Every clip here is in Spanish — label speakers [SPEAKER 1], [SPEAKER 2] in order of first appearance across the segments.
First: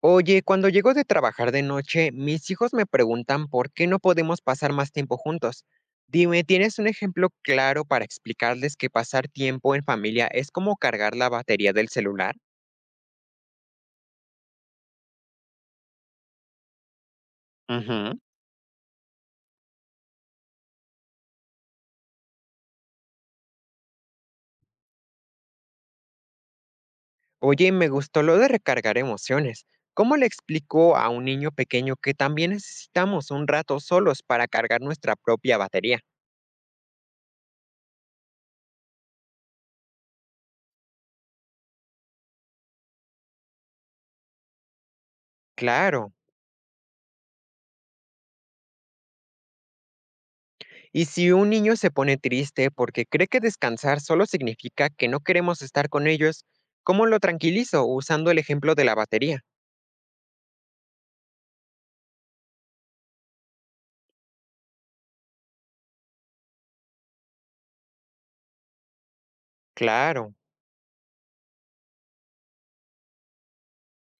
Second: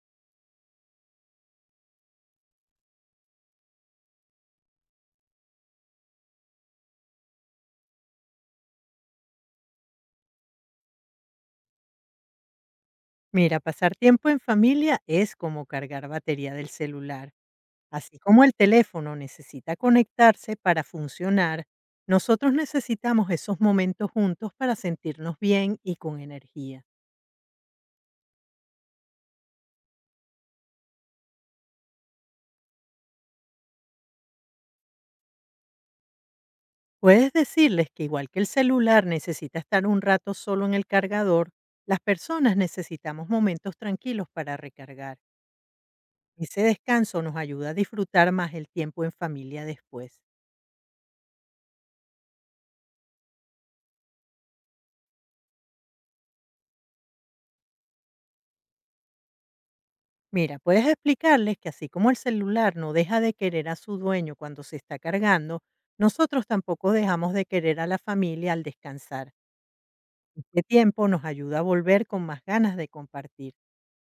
[SPEAKER 1] Oye, cuando llego de trabajar de noche, mis hijos me preguntan por qué no podemos pasar más tiempo juntos. Dime, ¿tienes un ejemplo claro para explicarles que pasar tiempo en familia es como cargar la batería del celular?
[SPEAKER 2] Mira, pasar tiempo en familia es como cargar batería del celular. Así
[SPEAKER 1] Ujú.
[SPEAKER 2] como el teléfono necesita conectarse para funcionar, nosotros necesitamos esos momentos juntos para sentirnos bien y con energía.
[SPEAKER 1] Oye, me gustó lo de recargar emociones. ¿Cómo le explico a un niño pequeño que también necesitamos un rato solos para cargar nuestra propia batería?
[SPEAKER 2] Puedes decirles que igual que el celular necesita estar un rato solo en el cargador, las personas necesitamos momentos tranquilos para recargar.
[SPEAKER 1] Claro.
[SPEAKER 2] Ese descanso nos ayuda a disfrutar más el tiempo en familia después.
[SPEAKER 1] Y si un niño se pone triste porque cree que descansar solo significa que no queremos estar con ellos, ¿cómo lo tranquilizo usando el ejemplo de la batería?
[SPEAKER 2] Mira, puedes explicarles que así como el celular no deja de querer a su dueño cuando se está cargando, nosotros tampoco dejamos de querer a la familia al descansar.
[SPEAKER 1] Claro.
[SPEAKER 2] Este tiempo nos ayuda a volver con más ganas de compartir.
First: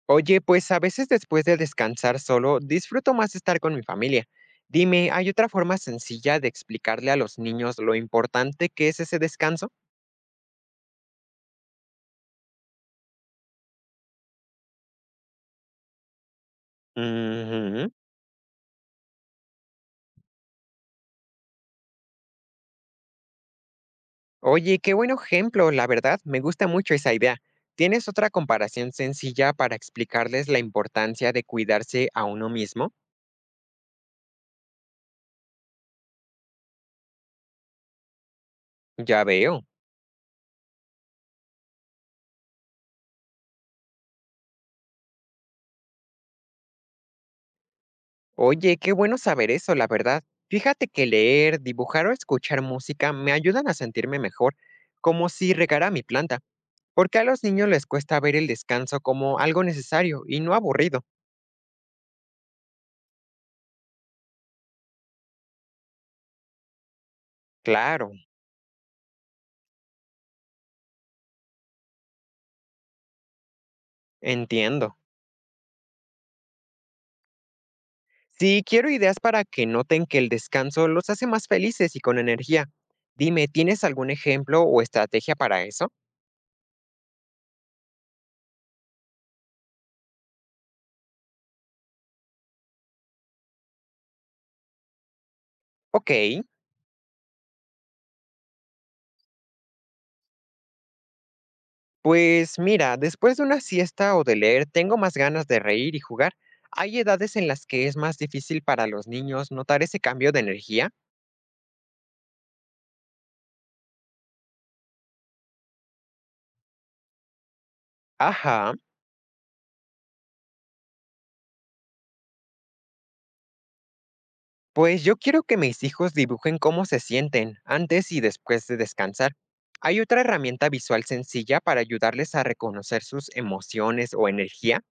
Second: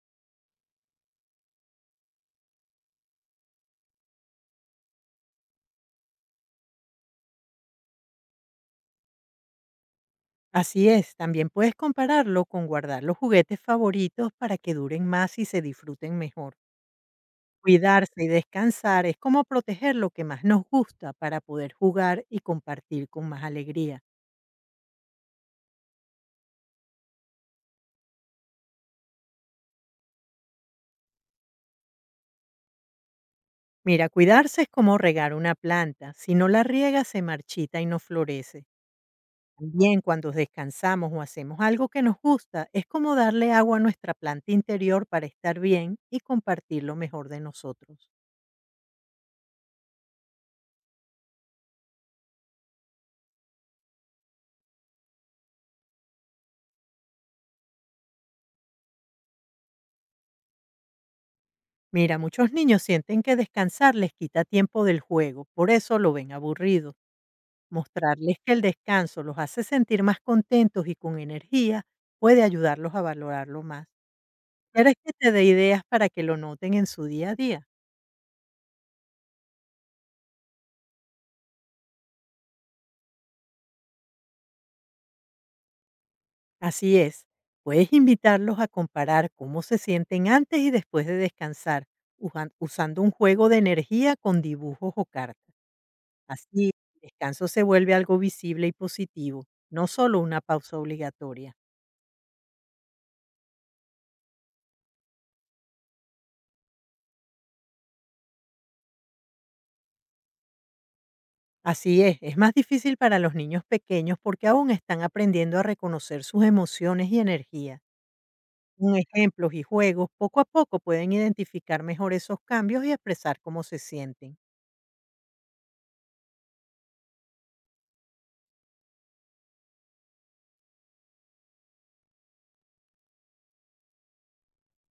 [SPEAKER 1] Oye, pues a veces después de descansar solo, disfruto más estar con mi familia. Dime, ¿hay otra forma sencilla de explicarle a los niños lo importante que es ese descanso?
[SPEAKER 2] Así es, también puedes compararlo con guardar los juguetes favoritos para que duren más y se disfruten mejor.
[SPEAKER 1] Ujú.
[SPEAKER 2] Cuidarse y descansar es como proteger lo que más nos gusta para poder jugar y compartir con más alegría.
[SPEAKER 1] Oye, qué buen ejemplo, la verdad, me gusta mucho esa idea. ¿Tienes otra comparación sencilla para explicarles la importancia de cuidarse a uno mismo?
[SPEAKER 2] Mira, cuidarse es como regar una planta. Si no la riega, se marchita y no florece.
[SPEAKER 1] Ya veo.
[SPEAKER 2] También cuando descansamos o hacemos algo que nos gusta, es como darle agua a nuestra planta interior para estar bien y compartir lo mejor de nosotros.
[SPEAKER 1] Oye, qué bueno saber eso, la verdad. Fíjate que leer, dibujar o escuchar música me ayudan a sentirme mejor, como si regara mi planta, porque a los niños les cuesta ver el descanso como algo necesario y no aburrido.
[SPEAKER 2] Mira, muchos niños sienten que descansar les quita tiempo del juego, por eso lo ven aburrido.
[SPEAKER 1] Claro,
[SPEAKER 2] Mostrarles que el descanso los hace sentir más contentos y con energía puede ayudarlos a valorarlo más. ¿Quieres
[SPEAKER 1] entiendo.
[SPEAKER 2] que te dé ideas para que lo noten en su día a día?
[SPEAKER 1] Sí, quiero ideas para que noten que el descanso los hace más felices y con energía. Dime, ¿tienes algún ejemplo o estrategia para eso?
[SPEAKER 2] Así es, puedes invitarlos a comparar cómo se sienten antes y después de descansar, usando un juego de energía con dibujos o cartas.
[SPEAKER 1] Ok.
[SPEAKER 2] Así, el descanso se vuelve algo visible y positivo, no solo una pausa obligatoria.
[SPEAKER 1] Pues mira, después de una siesta o de leer, tengo más ganas de reír y jugar. ¿Hay edades en las que es más difícil para los niños notar ese cambio de energía?
[SPEAKER 2] Así es más difícil para los niños pequeños porque aún están aprendiendo a reconocer sus emociones y energía.
[SPEAKER 1] Ajá,
[SPEAKER 2] Con ejemplos y juegos, poco a poco pueden identificar mejor esos cambios y expresar cómo se sienten.
[SPEAKER 1] pues yo quiero que mis hijos dibujen cómo se sienten antes y después de descansar. ¿Hay otra herramienta visual sencilla para ayudarles a reconocer sus emociones o energía?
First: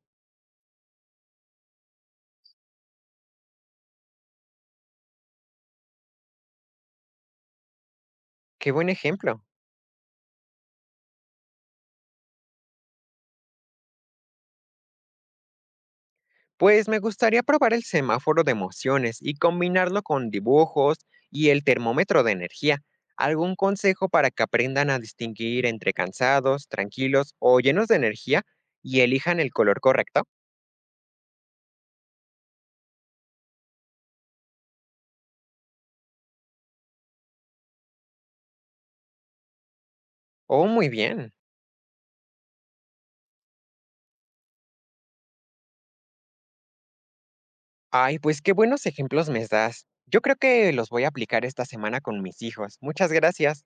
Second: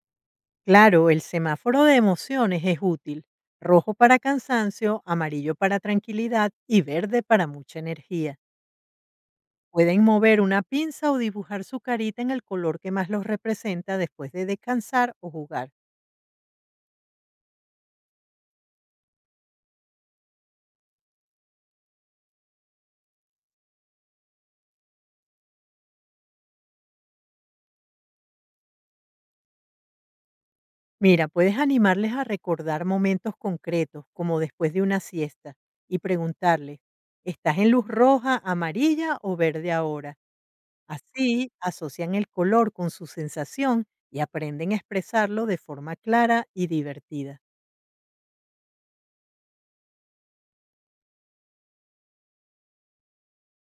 [SPEAKER 2] Claro, el semáforo de emociones es útil. Rojo para cansancio, amarillo para tranquilidad y verde para mucha energía.
[SPEAKER 1] Qué buen ejemplo.
[SPEAKER 2] Pueden mover una pinza o dibujar su carita en el color que más los representa después de descansar o jugar.
[SPEAKER 1] Pues me gustaría probar el semáforo de emociones y combinarlo con dibujos y el termómetro de energía. ¿Algún consejo para que aprendan a distinguir entre cansados, tranquilos o llenos de energía y elijan el color correcto?
[SPEAKER 2] Mira, puedes animarles a recordar momentos concretos, como después de una siesta, y preguntarles, ¿estás en luz roja, amarilla o verde ahora?
[SPEAKER 1] Oh, muy bien.
[SPEAKER 2] Así asocian el color con su sensación y aprenden a expresarlo de forma clara y divertida.
[SPEAKER 1] Ay, pues qué buenos ejemplos me das. Yo creo que los voy a aplicar esta semana con mis hijos. Muchas gracias.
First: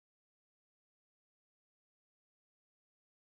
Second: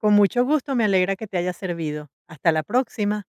[SPEAKER 2] Con mucho gusto, me alegra que te haya servido. Hasta la próxima.